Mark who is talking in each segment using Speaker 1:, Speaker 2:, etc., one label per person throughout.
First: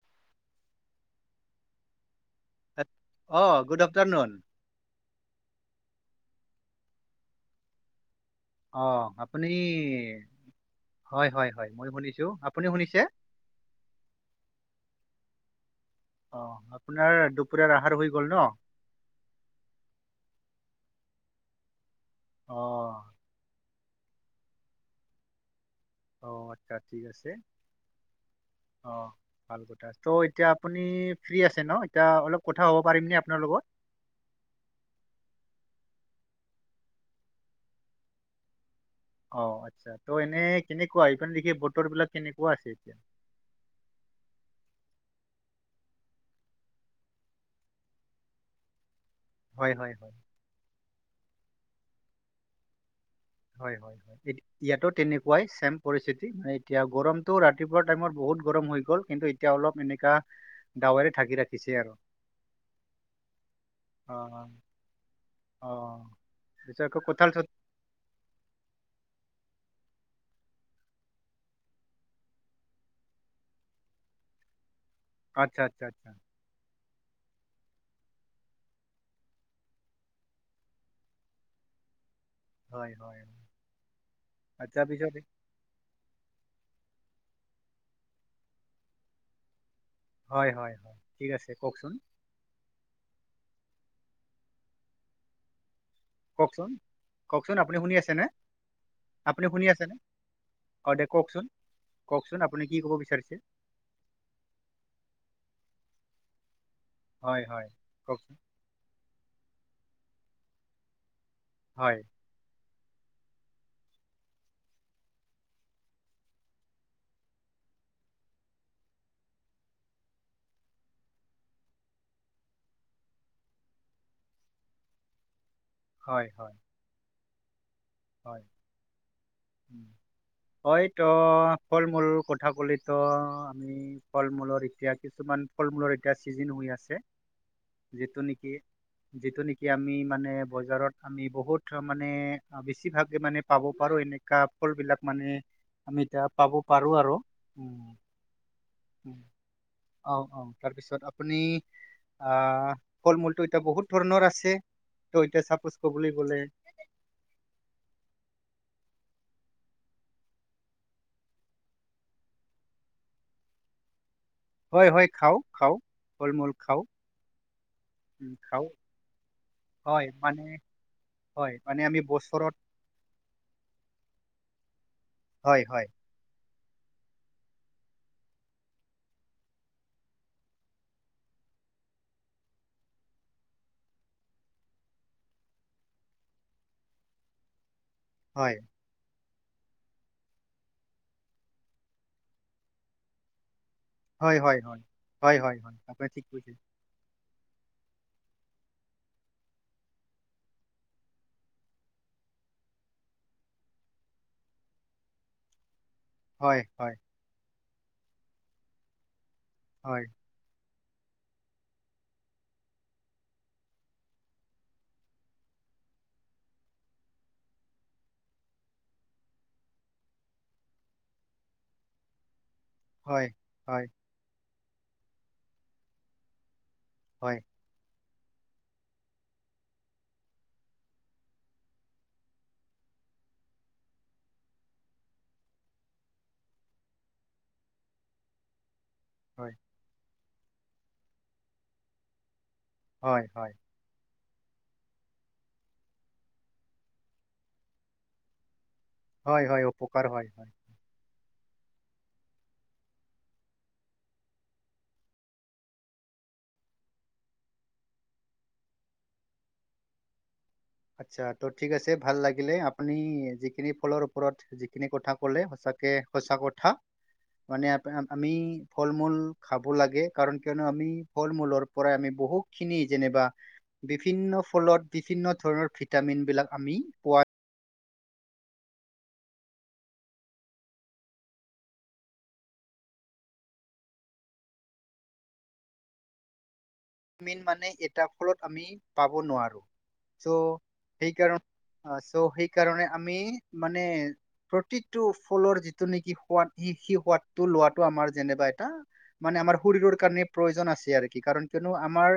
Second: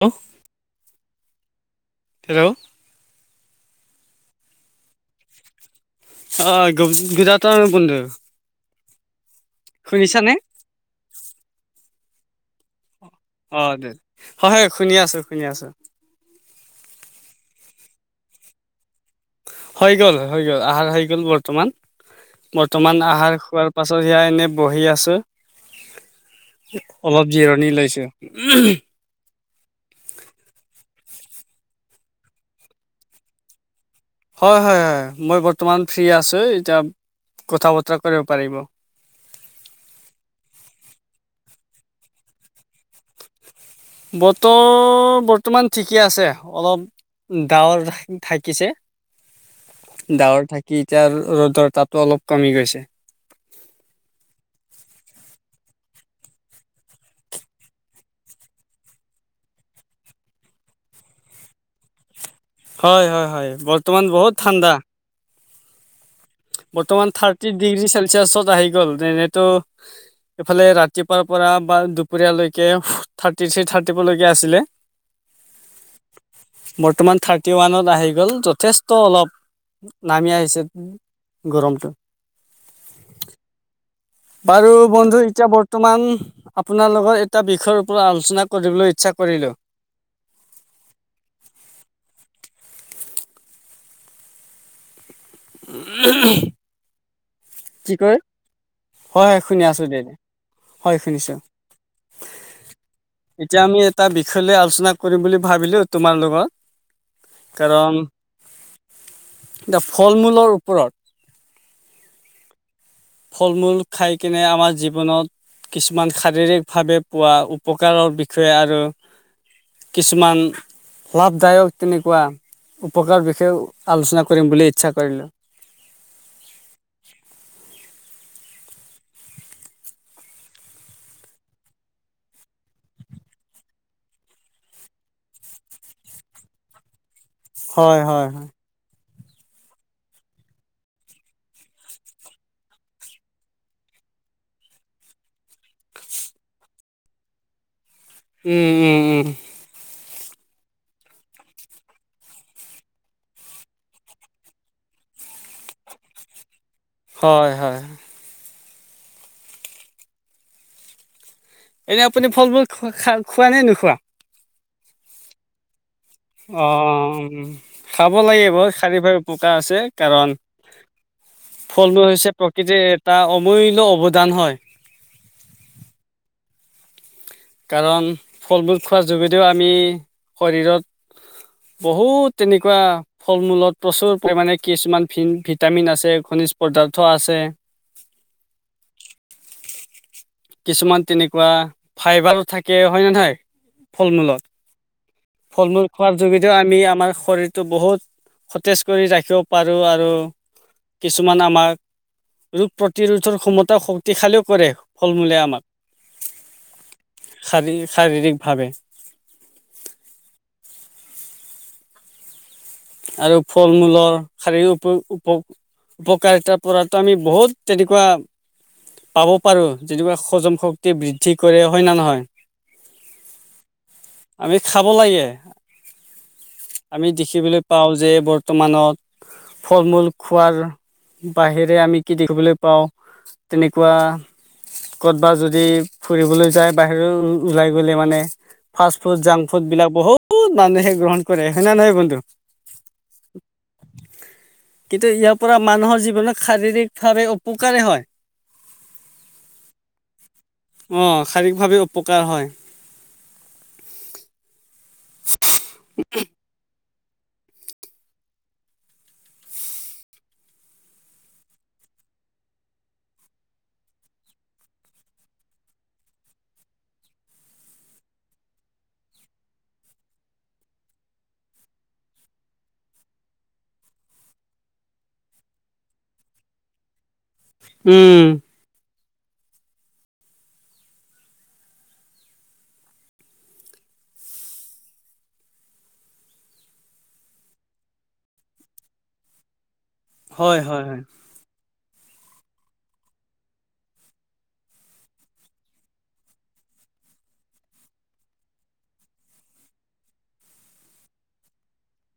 Speaker 1: Hello hello
Speaker 2: অহ good afternoon
Speaker 1: অহ good afternoon বন্ধ।
Speaker 2: অহ আপুনিন হয় হয় হয় মইয়ো শুনিছোঁ আপুনিও শুনিছে।
Speaker 1: অহ দে হয় শুনি আছোঁ, শুনি আছোঁ।
Speaker 2: অহ আপোনাৰ দুপৰীয়াৰ আহাৰ হৈ গল ন।
Speaker 1: হৈ গ'ল হৈ গ'ল আহাৰ হৈ গল বৰ্তমান,
Speaker 2: অ
Speaker 1: বৰ্তমান আহাৰ খোৱাৰ পাছত এয়া এনেই বহি আছোঁ।
Speaker 2: অহ আচ্ছা ঠিক আছে অহ ভাল কথা তো' এতিয়া আপুনি ফ্ৰি আছে ন এতিয়া অলপ কথা কব পাৰিম ন আপোনাৰ লগত।
Speaker 1: হয় হয় হয় মই বৰ্তমান ফ্ৰি আছোঁ এতিয়া কথা বতৰা কৰিব পাৰিব।
Speaker 2: অহ আচ্ছা ত' এনে কেনেকুৱা ইফালে দেখি বতৰ বিলাক কেনেকুৱা আছে এতিয়া।
Speaker 1: বতৰ বৰ্তমান ঠিকে আছে অলপ। ডাৱৰ ঢাকিছে।
Speaker 2: হয় হয় হয়
Speaker 1: ডাৱৰ থাকি এতিয়া ৰ'দৰ তাপ অলপ কমি গৈছে।
Speaker 2: হয় হয় ইয়াতো তেনেকুৱাই ছেম পৰিস্থিতি মানে এতিয়া গৰমতটো ৰাতিপুৱা টাইমত বহুত। বহুত গৰম হৈ গ'ল কিন্তু এতিয়া অলপ এনেকা ডাৱেৰে ঢাকি থাকি ৰাখিছে আৰু।
Speaker 1: হয় হয় হয় বৰ্তমান বহুত
Speaker 2: অ
Speaker 1: ঠাণ্ডা।
Speaker 2: অ পিছত আকৌ
Speaker 1: বৰ্তমান
Speaker 2: কঁঠাল চত
Speaker 1: থাৰ্টি ডিগ্ৰী চেলচিয়াছত আহি গ'ল যেনেতো। এইফালে ৰাতিপুৱাৰ পৰা বা দুপৰীয়ালৈকে থাৰ্টি থ্ৰী থাৰ্টিবলৈকে আছিলে।
Speaker 2: আচ্ছা, আচ্ছা, আচ্ছা,
Speaker 1: বৰ্তমান থাৰ্টি ওৱানত। অহ আহি গ'ল যথেষ্ট অলপ নামি আহিছে গৰমটো।
Speaker 2: হয় হয়
Speaker 1: বাৰু
Speaker 2: আচ্ছা পিছত
Speaker 1: বন্ধু এতিয়া বৰ্তমান আপোনাৰ লগত এটা বিষয়ৰ ওপৰত আলোচনা কৰিবলৈ ইচ্ছা কৰিলোঁ।
Speaker 2: হয় হয় ঠিক আছে কওঁকচোন। কওঁকচোন কওঁকচোন আপুনি
Speaker 1: কি
Speaker 2: শুনি
Speaker 1: কয়
Speaker 2: আছেনে।
Speaker 1: হয়
Speaker 2: আপুনি
Speaker 1: শুনি আছোঁ
Speaker 2: আছেনে?
Speaker 1: দে।
Speaker 2: অ
Speaker 1: হয়
Speaker 2: দে
Speaker 1: শুনিছো
Speaker 2: কওঁকচোন।
Speaker 1: এতিয়া আমি এটা বিষয় লৈ আলোচনা কৰিম বুলি ভাবিলোঁ। তোমাৰ লগত।
Speaker 2: হয় হয়
Speaker 1: কাৰণ
Speaker 2: কওঁক
Speaker 1: এতিয়া ফল মূলৰ ওপৰত
Speaker 2: হয়।
Speaker 1: ফল মূল খাই কেনে আমাৰ জীৱনত কিছুমান শাৰীৰিক ভাৱে পোৱা উপকাৰৰ বিষয়ে আৰু কিছুমান লাভদায়ক তেনেকুৱা উপকাৰৰ বিষয়েও আলোচনা কৰিম বুলি ইচ্ছা কৰিলোঁ
Speaker 2: হয় হয় হয় হয়তো ফল মূলৰ কথা কলে তো আমি ফল মূলৰ এতিয়া কিছুমান ফল মূলৰ এতিয়া চিজন হৈ আছে
Speaker 1: হয়
Speaker 2: যিটো
Speaker 1: হয়
Speaker 2: নেকি
Speaker 1: হয়
Speaker 2: যিটো নেকি আমি মানে বজাৰত বহুত মানে বেছিভাগে মানে পাব পাৰো এনেকুৱা ফল বিলাক মানে আমি এতিয়া পাব পাৰো আৰু
Speaker 1: উম উম উম
Speaker 2: তাৰপিছত আপুনি ফল মূলটো এতিয়া বহুত ধৰণৰ আছে এতিয়া চাপোজ কব বুলি ক'লে
Speaker 1: হয় হয় এনেই আপুনি ফল মূল খোৱা নে নোখোৱা
Speaker 2: হয় হয় খাওঁ খাওঁ ফল মূল
Speaker 1: অ
Speaker 2: খাওঁ
Speaker 1: খাব
Speaker 2: উম
Speaker 1: লাগে
Speaker 2: খাওঁ
Speaker 1: বাৰু শাৰিফাৰী পোক আছে
Speaker 2: হয়
Speaker 1: কাৰণ
Speaker 2: মানে হয় মানে
Speaker 1: ফল
Speaker 2: আমি
Speaker 1: মূল হৈছে
Speaker 2: বছৰত
Speaker 1: প্ৰকৃতিৰ এটা অমূল্যয় অৱদান হয়
Speaker 2: হয় হয়
Speaker 1: কাৰণ ফল মূল খোৱাৰ যোগেদিও আমি শৰীৰত বহুত তেনেকুৱা ফল মূলত প্ৰচুৰ পৰিমাণে কিছুমান ভিটামিন আছে খনিজ পদাৰ্থ আছে
Speaker 2: হয়
Speaker 1: [inaudible] কিছুমান তেনেকুৱা ফাইবাৰো থাকে হয় নে নহয়
Speaker 2: হয় হয় হয় হয় হয়
Speaker 1: ফল
Speaker 2: হয়
Speaker 1: মূল
Speaker 2: আপুনি
Speaker 1: খোৱাৰ
Speaker 2: ঠিক কৈছে
Speaker 1: যোগেদিও আমি আমাৰ শৰীৰ বহুত সতেজ কৰি ৰাখিব পাৰোঁ আৰু কিছুমান আমাক ৰোগ প্ৰতিৰোধৰ ক্ষমতা শক্তিশালীও কৰে ফল মূলে আমাক
Speaker 2: হয় হয়
Speaker 1: শাৰীৰি শাৰীৰিভাৱে
Speaker 2: হয়।
Speaker 1: আৰু ফল-মূলৰ [unintelligible] উপকাৰিতাৰ পৰাতো আমি বহুত তেনেকুৱা পাব পাৰো যেনেকুৱা হজম শক্তি বৃদ্ধি কৰে হয়নে নহয়?
Speaker 2: হয়, হয়।
Speaker 1: আমি খাব লাগে আমি
Speaker 2: হয়
Speaker 1: দেখিবলৈ পাওঁ যে বৰ্তমানত ফল মূল খোৱাৰ বাহিৰে আমি কি দেখিবলৈ পাওঁ তেনেকুৱা কৰ'বাত যদি ফুৰিবলৈ যায় বাহিৰত ওলাই গলে মানে ফাষ্ট ফুড জাংক
Speaker 2: হয়
Speaker 1: ফুড বিলাক বহুত মানুহে গ্ৰহণ কৰে হয় নে নহয় বন্ধু
Speaker 2: হয় হয়
Speaker 1: কিন্তু ইয়াৰ পৰা মানুহৰ জীৱনত শাৰীৰিক ভাৱে উপকাৰে হয়
Speaker 2: হয় হয় উপকাৰ হয় হয়
Speaker 1: শাৰীৰিকভাৱে উপকাৰ হয় উ
Speaker 2: আতছা' ঠিক আছে ভাল লাগিলে আপুনি যিখিনি ফলৰ ওপৰত যিখিনি কথা কলে সচ সঁচা কথা মানে আমি ফল মূল খাব লাগে কাৰণ আমি ফল মূলৰ পৰাই আমি বহুত খিনি যেনিবা বিভিন্ন ফলত বিভিন্ন। ধৰণৰ ভিটামিন বিলাক আমি পোৱা।
Speaker 1: উম
Speaker 2: আমি মানে এটা ফলত আমি পাব নোৱাৰো চ'
Speaker 1: হয় হয় হয়
Speaker 2: সেইকাৰণে আহ চ' সেইকাৰণে আমি মানে প্ৰতিটো ফলৰ যিটো নেকি সোৱাদ স সেই সোৱাদটো লোৱাটো আমাৰ যেনিবা এটা- মানে আমাৰ শৰীৰৰ কাৰণে প্ৰয়োজন আছে আৰু কি কাৰণ কিয়নো আমাৰ,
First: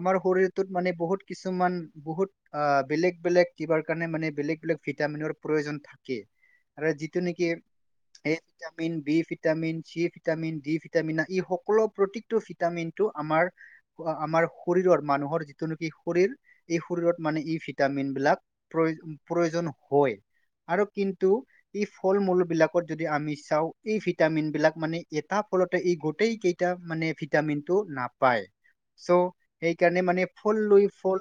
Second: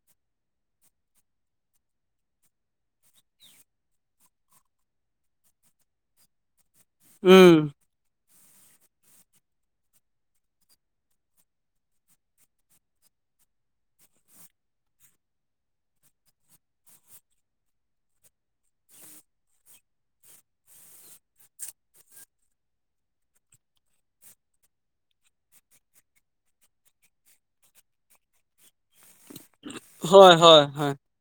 Speaker 2: আমাৰ শৰীৰটোত মানে বহুত কিছুমান বহুত আ বেলেগ বেলেগ কিবা কাৰণে মানে বেলেগ বেলেগ ভিটামিনৰ প্ৰয়োজন থাকে আৰু যিটো নেকি
Speaker 1: উম
Speaker 2: A vitamin B vitamin C vitamin D vitamin E সকলো প্ৰতিটো ভিটামিনটো আমাৰ আমাৰ শৰীৰৰ মানুহৰ যিটো নেকি শৰীৰ এই শৰীৰত মানে ই ভিটামিনবিলাক প্ৰয়ো প্ৰয়োজন হয়। আৰু কিন্তু এই ফল-মূলবিলাকত যদি আমি চাওঁ এই ভিটামিনবিলাক মানে এটা ফলতে ই গোটেইকেইটা মানে ভিটামিনটো নাপা পায়, চ' সেইকাৰণে মানে
Speaker 1: হয়
Speaker 2: ফল
Speaker 1: হয়
Speaker 2: লই
Speaker 1: হয়
Speaker 2: ফল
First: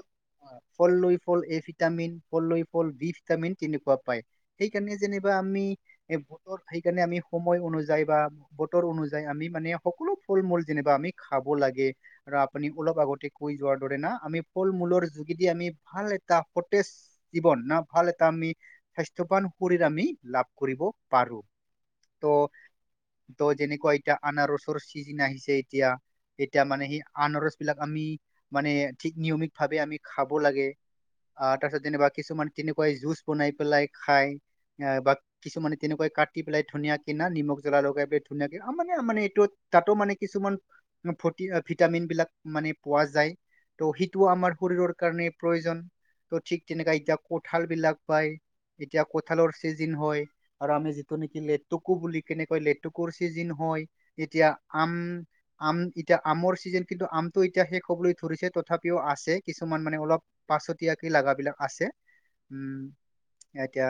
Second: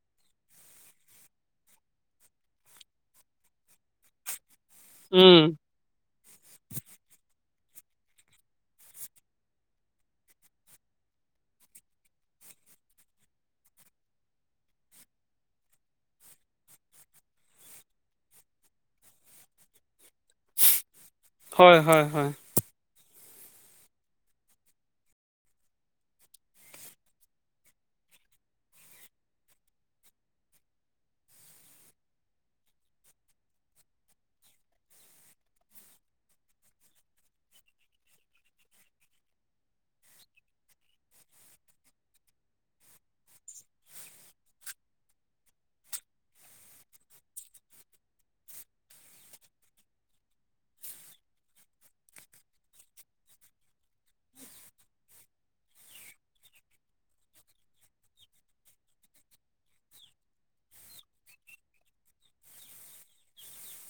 Speaker 2: ফললৈ ফল এ ভিটামিন ফললৈ ফল বি ভিটামিন তেনেকুৱা পায়। সেইকাৰণে যেনিবা
Speaker 1: উম
Speaker 2: আমি এই বতৰ সেইকাৰণে আমি সময় অনুযায়ী বা বতৰ অনুযায়ী আমি মানে সকলো ফল-মূল যেনিবা আমি আমি খাব লাগে। আৰু আপুনি অলপ আগতে কৈ যোৱাৰ দৰে না আমি ফল-মূলৰ যোগেদি আমি ভাল এটা সতেজ জীৱন ন, ভাল এটা আমি স্বাস্থ্যৱান শৰীৰ আমি লাভ কৰিব পাৰো,
Speaker 1: হয় হয়
Speaker 2: ত'
Speaker 1: হয়
Speaker 2: ত' যেনেকুৱা এতিয়া আনাৰসৰ চিজন আহিছে এতিয়া এতিয়া মানে সেই আনাৰসবিলাক আমি মানে ঠিক নিয়মিতভাৱে আমি খাব লাগে। আহ তাৰ পিছত যেনা কিছুমানে তেনেকুৱাই জুচ বনাই পেলাই খাই আহ বা কিছুমানে তেনেকুৱা। কাটি পেলাই ধুনীয়া কিনা নিমখ জ্বলা লগাই পেলাই ধুনীয়াকে মানে মানে এইটো তাতো মানে কিছুমান। [unintelligible] ভিটামিনবিলাক মানে পোৱা যায় ত' সেইটোও আমাৰ শৰীৰৰ কাৰণে প্ৰয়োজন। ত' ঠিক তেনেকা এতিয়া কঁঠালবিলাক পায়। এতিয়া কঁঠালৰ চিজন হয় আৰু আমি যিটো নেকি লেতুকু বুলি কেনেকৈ লেতুকুৰ চিজন হয়। হয়, এতিয়া আম আম এতিয়া আমৰ ছিজন কিন্তু আমতটো এতিয়া শেষ হবলৈ ধৰিছে তথাপিও আছে কিছুমান মানে অলপ পাছতিয়াকৈ লগাবিলাক আছে উম এতিয়া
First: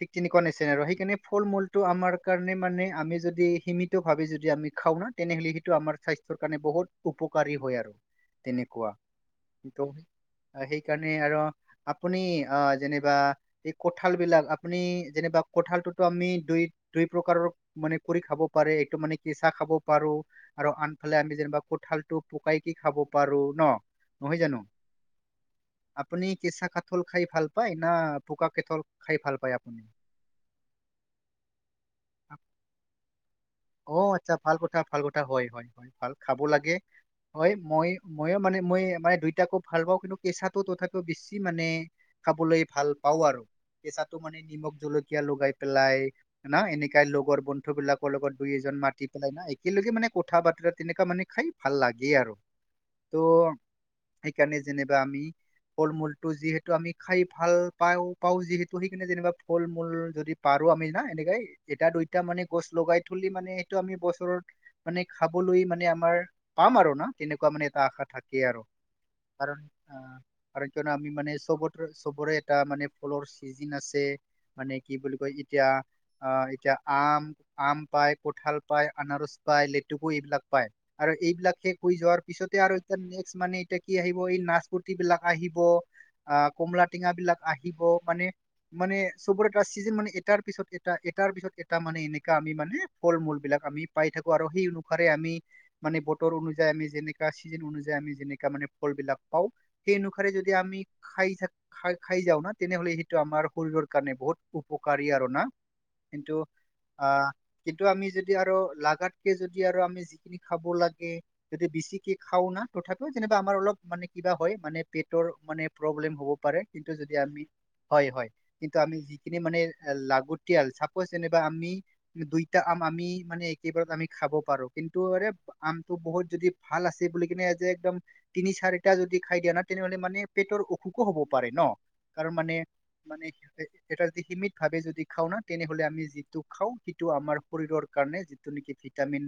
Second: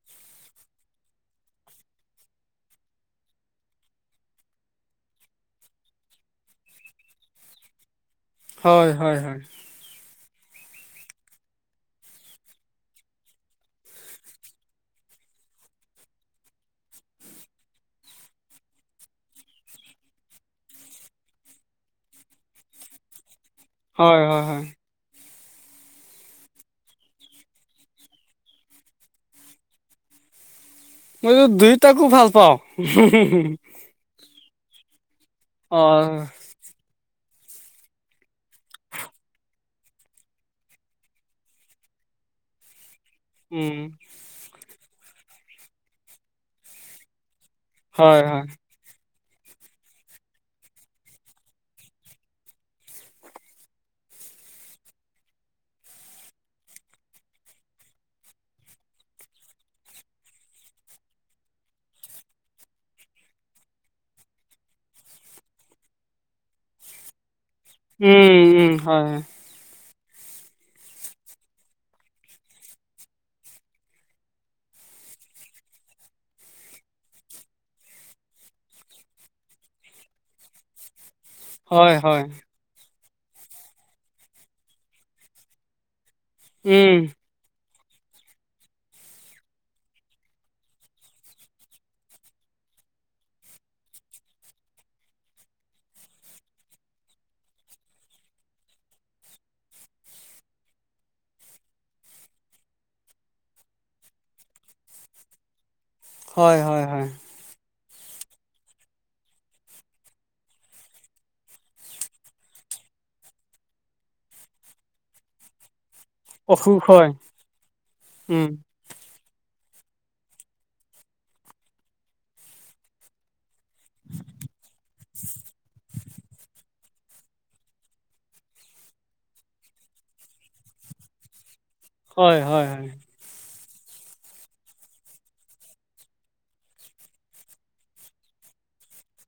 Speaker 2: ঠিক তেনেকুৱা নিচিনা আৰু সেইকাৰণে ফল মূলটো আমাৰ কাৰণে মানে আমি যদি সীমিত ভাৱে যদি আমি খা খাওঁ ন তেনেহলে সেইটো আমাৰ স্বাস্থ্য ৰ কাৰণে বহুত উপকাৰী হয় আৰু তেনেকুৱা,
Speaker 1: হয় হয় হয়
Speaker 2: কিন্ত সেইকাৰণে আৰু আপুনি আহ যেনিবা এই কঁঠাল বিলাক আপুনি যেনিবা কঁঠালটোতো আমি দুই দুই প্ৰকাৰৰ মানে কৰি খাব পাৰে এইটো মানে কেঁচা খাব পাৰো। আৰু আন ফালে আমি যেনিবা কঁঠালটো পকাই কি খাব পাৰো ন,
Speaker 1: হয় হয়
Speaker 2: নহয় জানো?
Speaker 1: হয়
Speaker 2: আপুনি কেঁচা কাথল খাই ভাল পায় না পোকা কঁথল খাই ভাল পায় আপুনি?
Speaker 1: মই দুইটাকো ভাল পাওঁ [unintelligible]
Speaker 2: অ আচ্ছা ভাল কথা ভাল কথা হয় হয়
Speaker 1: অ
Speaker 2: হয় ভাল খাব লাগে। হয় মই মইও মানে মই মানে দুইটাকো ভাল পাওঁ কিন্তু কেঁচাটো তথাপিও বেছি মানে খাবলৈ ভাল। পাও আৰু
Speaker 1: উম
Speaker 2: কেঁচাটো মানে নিমখ জলকীয়া লগাই পেলাই হয়ন এনেকাই লগৰ বন্ধু মানুহবিলাকৰ
Speaker 1: হয়
Speaker 2: লগত
Speaker 1: হয়
Speaker 2: দুই এজন মাতি পেলাই না একেলগে মানে কথা বাতৰা তেনেকুৱা মানে খাই ভাল লাগেই আৰু। ত', সেইকাৰণে যেনিবা আমি ফল-মূলটো যিহেতু আমি খাই ভাল পাওঁ পাওঁ যিহেতু সেইকাৰণে যেনিবা ফল-মূল যদি পাৰো আমি না এনেকাই এটা দুইটা মানে গছ লগাই পুলি মানে সেইটো আমি বছৰত মানে খাবলৈ মানে আমাৰ পাম আৰু না তেনেকুৱা ক মানে এটা আশা
Speaker 1: উম
Speaker 2: থাকেই আৰু
Speaker 1: উম হয়
Speaker 2: কাৰণ আহ
Speaker 1: [inaudible]
Speaker 2: কাৰণ কিয়নো আমি মানে চব চবৰে এটা মানে ফলৰ চিজন আছে মানে কি বুলি কয়? এতিয়া অ এতিয়া আম, আম পায় কঁঠাল পায় আনাৰস পায় লেটুকু এইবিলাক পায় আৰু এইবিলাকে
Speaker 1: হয়
Speaker 2: শেষ
Speaker 1: হয়
Speaker 2: যোৱাৰ পিছতে আৰু এয়া নেক্স মানে এতিয়া কি আহিব এই নাচপতিবিলাক আহিব আহ
Speaker 1: উম
Speaker 2: কমলাটেঙাবিলাক আহি দিব মানে, মানে চবৰে [unintelligible] চিজন মানে এটাৰ পিছত এ এটাৰ পিছত এটা মানে এনেকা আমি মানে ফল মূল বিলাক আমি পাই থাকো আৰু সেই অনুসাৰে আমি মানে বতৰ অনুযায়ী আমি যেনেকা চিজন অনুযা [unintelligible] আমি জেনেকা‌ মানে‌ ফল বিলাক পাও সেই অনোখাৰে যেতিয়া আমি খাই থাকো খাই‌ যাওঁ না তেনেহলে সেইটো আমাৰ শৰীৰৰ কাৰণে বহুত উপকাৰী আৰু না কিন্তু
Speaker 1: হয় হয় হয়
Speaker 2: আহ কিন্তু আমি যদি আৰু লাগাতকে যদি আৰু আমি যিখিনি খাব লাগে যদি বেচিকে খাও না [unintelligible] তথাপিও যে আমাৰ অলপ মানে কিবা হয় মানে পেটৰ মানে প্ৰব্লেম হব পাৰে
Speaker 1: অসুখ
Speaker 2: কিন্তু
Speaker 1: হয়
Speaker 2: যেতিয়া আমি হয় হয়
Speaker 1: উম
Speaker 2: কিন্তু আমি যিখিনি মানে লাগতিয়াল চাপচ যেনিবা আি দুই এ আম আমি মানে একেবাৰত আমি খাব পাৰো কিন্তু এৰে আমটো বহুত যদি ভাল আছে বুলি কিনে যে একদম তিনি চাৰিটা যদি খাই দিয়া না তেনেহলে মানে পেটৰ অসুখো হব পাৰে ন আৰু
Speaker 1: হয়
Speaker 2: মানে
Speaker 1: হয় হয়
Speaker 2: মানে এটা য সীমিত ভাৱে যদি খাও না তেনেহলে আমি যিটো খাও সিটো আমাৰ শৰৰ কাৰণে যিটো নেকি ভিটামিন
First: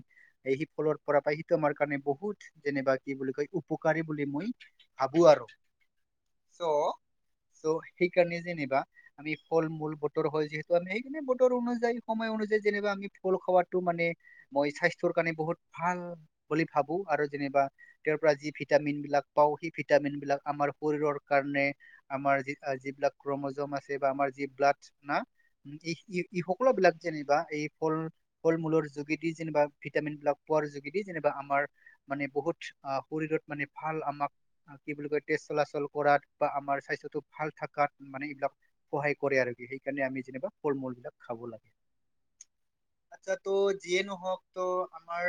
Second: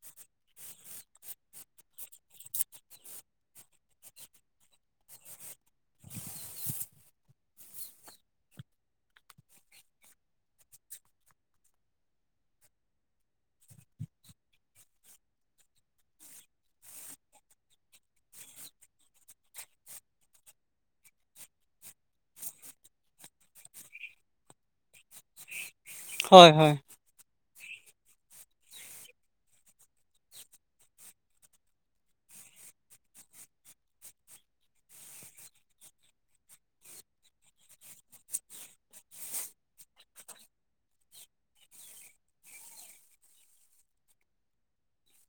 Speaker 2: সি ফলৰ পৰা পাই সেইটো আমাৰ কাৰণে বহুত যেনিবা কি উপকাৰী বুলি মই ভাবো আৰু চ ত' সেই কাৰণে যেনিবা আমি ফল মূল বতৰ হয় যিহেতু আমি সেইি বতৰ অনুযায়ী সময় যেনিবা আমি ফল খোৱাাতটো মানে মই স্বাস্থ্যৰ কাৰণে বহুত ভাল বুলি ভাবো আৰু যেনিবা যি ভিটামিন বিলাক পাওঁ সেই ভিটামিন বিলাক আমাৰ শৰৰ কাৰণে আমাৰ যিবিলাক ক্ৰমম আছে বা আমাৰ যি ব্লাড না ই ই
Speaker 1: হয়
Speaker 2: সকলো
Speaker 1: হয়
Speaker 2: বিলাক যেনিবা এই [unintelligible]
Speaker 1: [unintelligible] [inaudible]
Speaker 2: ফল মূলৰ যোগেদি যেনিবা ভিটামিন বিলাক পোৱাৰ যোগেদি যেনিবা আমাৰ মানে বহুত শৰীৰত মানে ভাল আমাক কি বুলি কয় তেজ চলাচল কৰাত বা আমাৰ স্বাস্থ্যতো ভাল থকাত মানে [unintelligible] সহায় কৰে আৰু সেইকাৰণে আমি যেনিবা ফল মূল বিলাক খাব লাগে
Speaker 1: [unintelligible]
Speaker 2: আচ্ছা তো যিয়ে নহওক তোৰ' আমাৰ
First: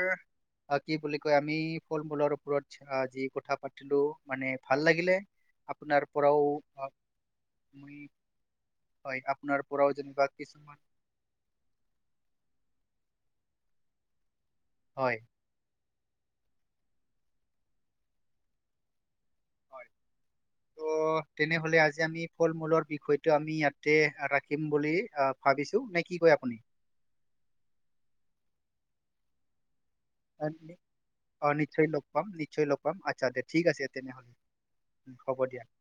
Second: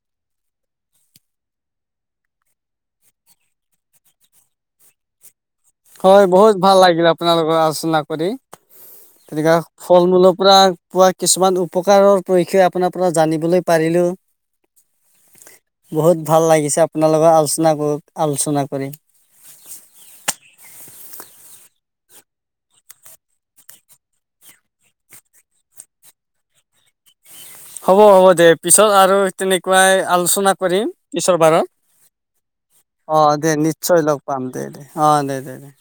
Speaker 2: অ কি বুলি কয় আমি ফল মূলৰ ওপৰত যি কথা পাতিলো মানে ভাল লাগিলে আপোনাৰ
Speaker 1: হয়
Speaker 2: পৰাও
Speaker 1: বহুত ভাল
Speaker 2: আহ,
Speaker 1: লাগিল আপোনা লগত
Speaker 2: মই
Speaker 1: আলোচনা কৰি
Speaker 2: হয়
Speaker 1: তেনেকুৱা
Speaker 2: আপোনাৰ পৰাও
Speaker 1: ফল
Speaker 2: যেনিবা
Speaker 1: মূলৰ পৰা
Speaker 2: কিছুমান
Speaker 1: পোৱা কিছুমান উপকাৰৰ পৰিক্ষা আপোনাৰ পৰা জানিবলৈ পাৰিলোঁ
Speaker 2: হয়
Speaker 1: বহুত ভাল লাগিছে আপোনাৰ লগৰ আলোচনা কৰ আলোচনা
Speaker 2: হয়
Speaker 1: কৰি
Speaker 2: ত তেনেহলে আজি আমি ফল মূলৰ বিষয়টো আমি ইয়াতে ৰাখিম বুলি আহ ভাবিছো নে কি কয় আপুনি
Speaker 1: হ'ব হ'ব দে পিছত আৰু তেনেক পুৱাই
Speaker 2: আহ,
Speaker 1: আলোচনা
Speaker 2: নি-
Speaker 1: কৰিম পিছৰ
Speaker 2: অ নিশ্চয় লগ পাম নিশ্চয় লগ পাম
Speaker 1: বাৰত অ
Speaker 2: আচ্ছা
Speaker 1: দে
Speaker 2: ঠিক আছে
Speaker 1: নিশ্চয় লগ
Speaker 2: তেনেহ'লে
Speaker 1: পাম দে অ
Speaker 2: হ'ব
Speaker 1: দে
Speaker 2: দিয়া।
Speaker 1: দে দে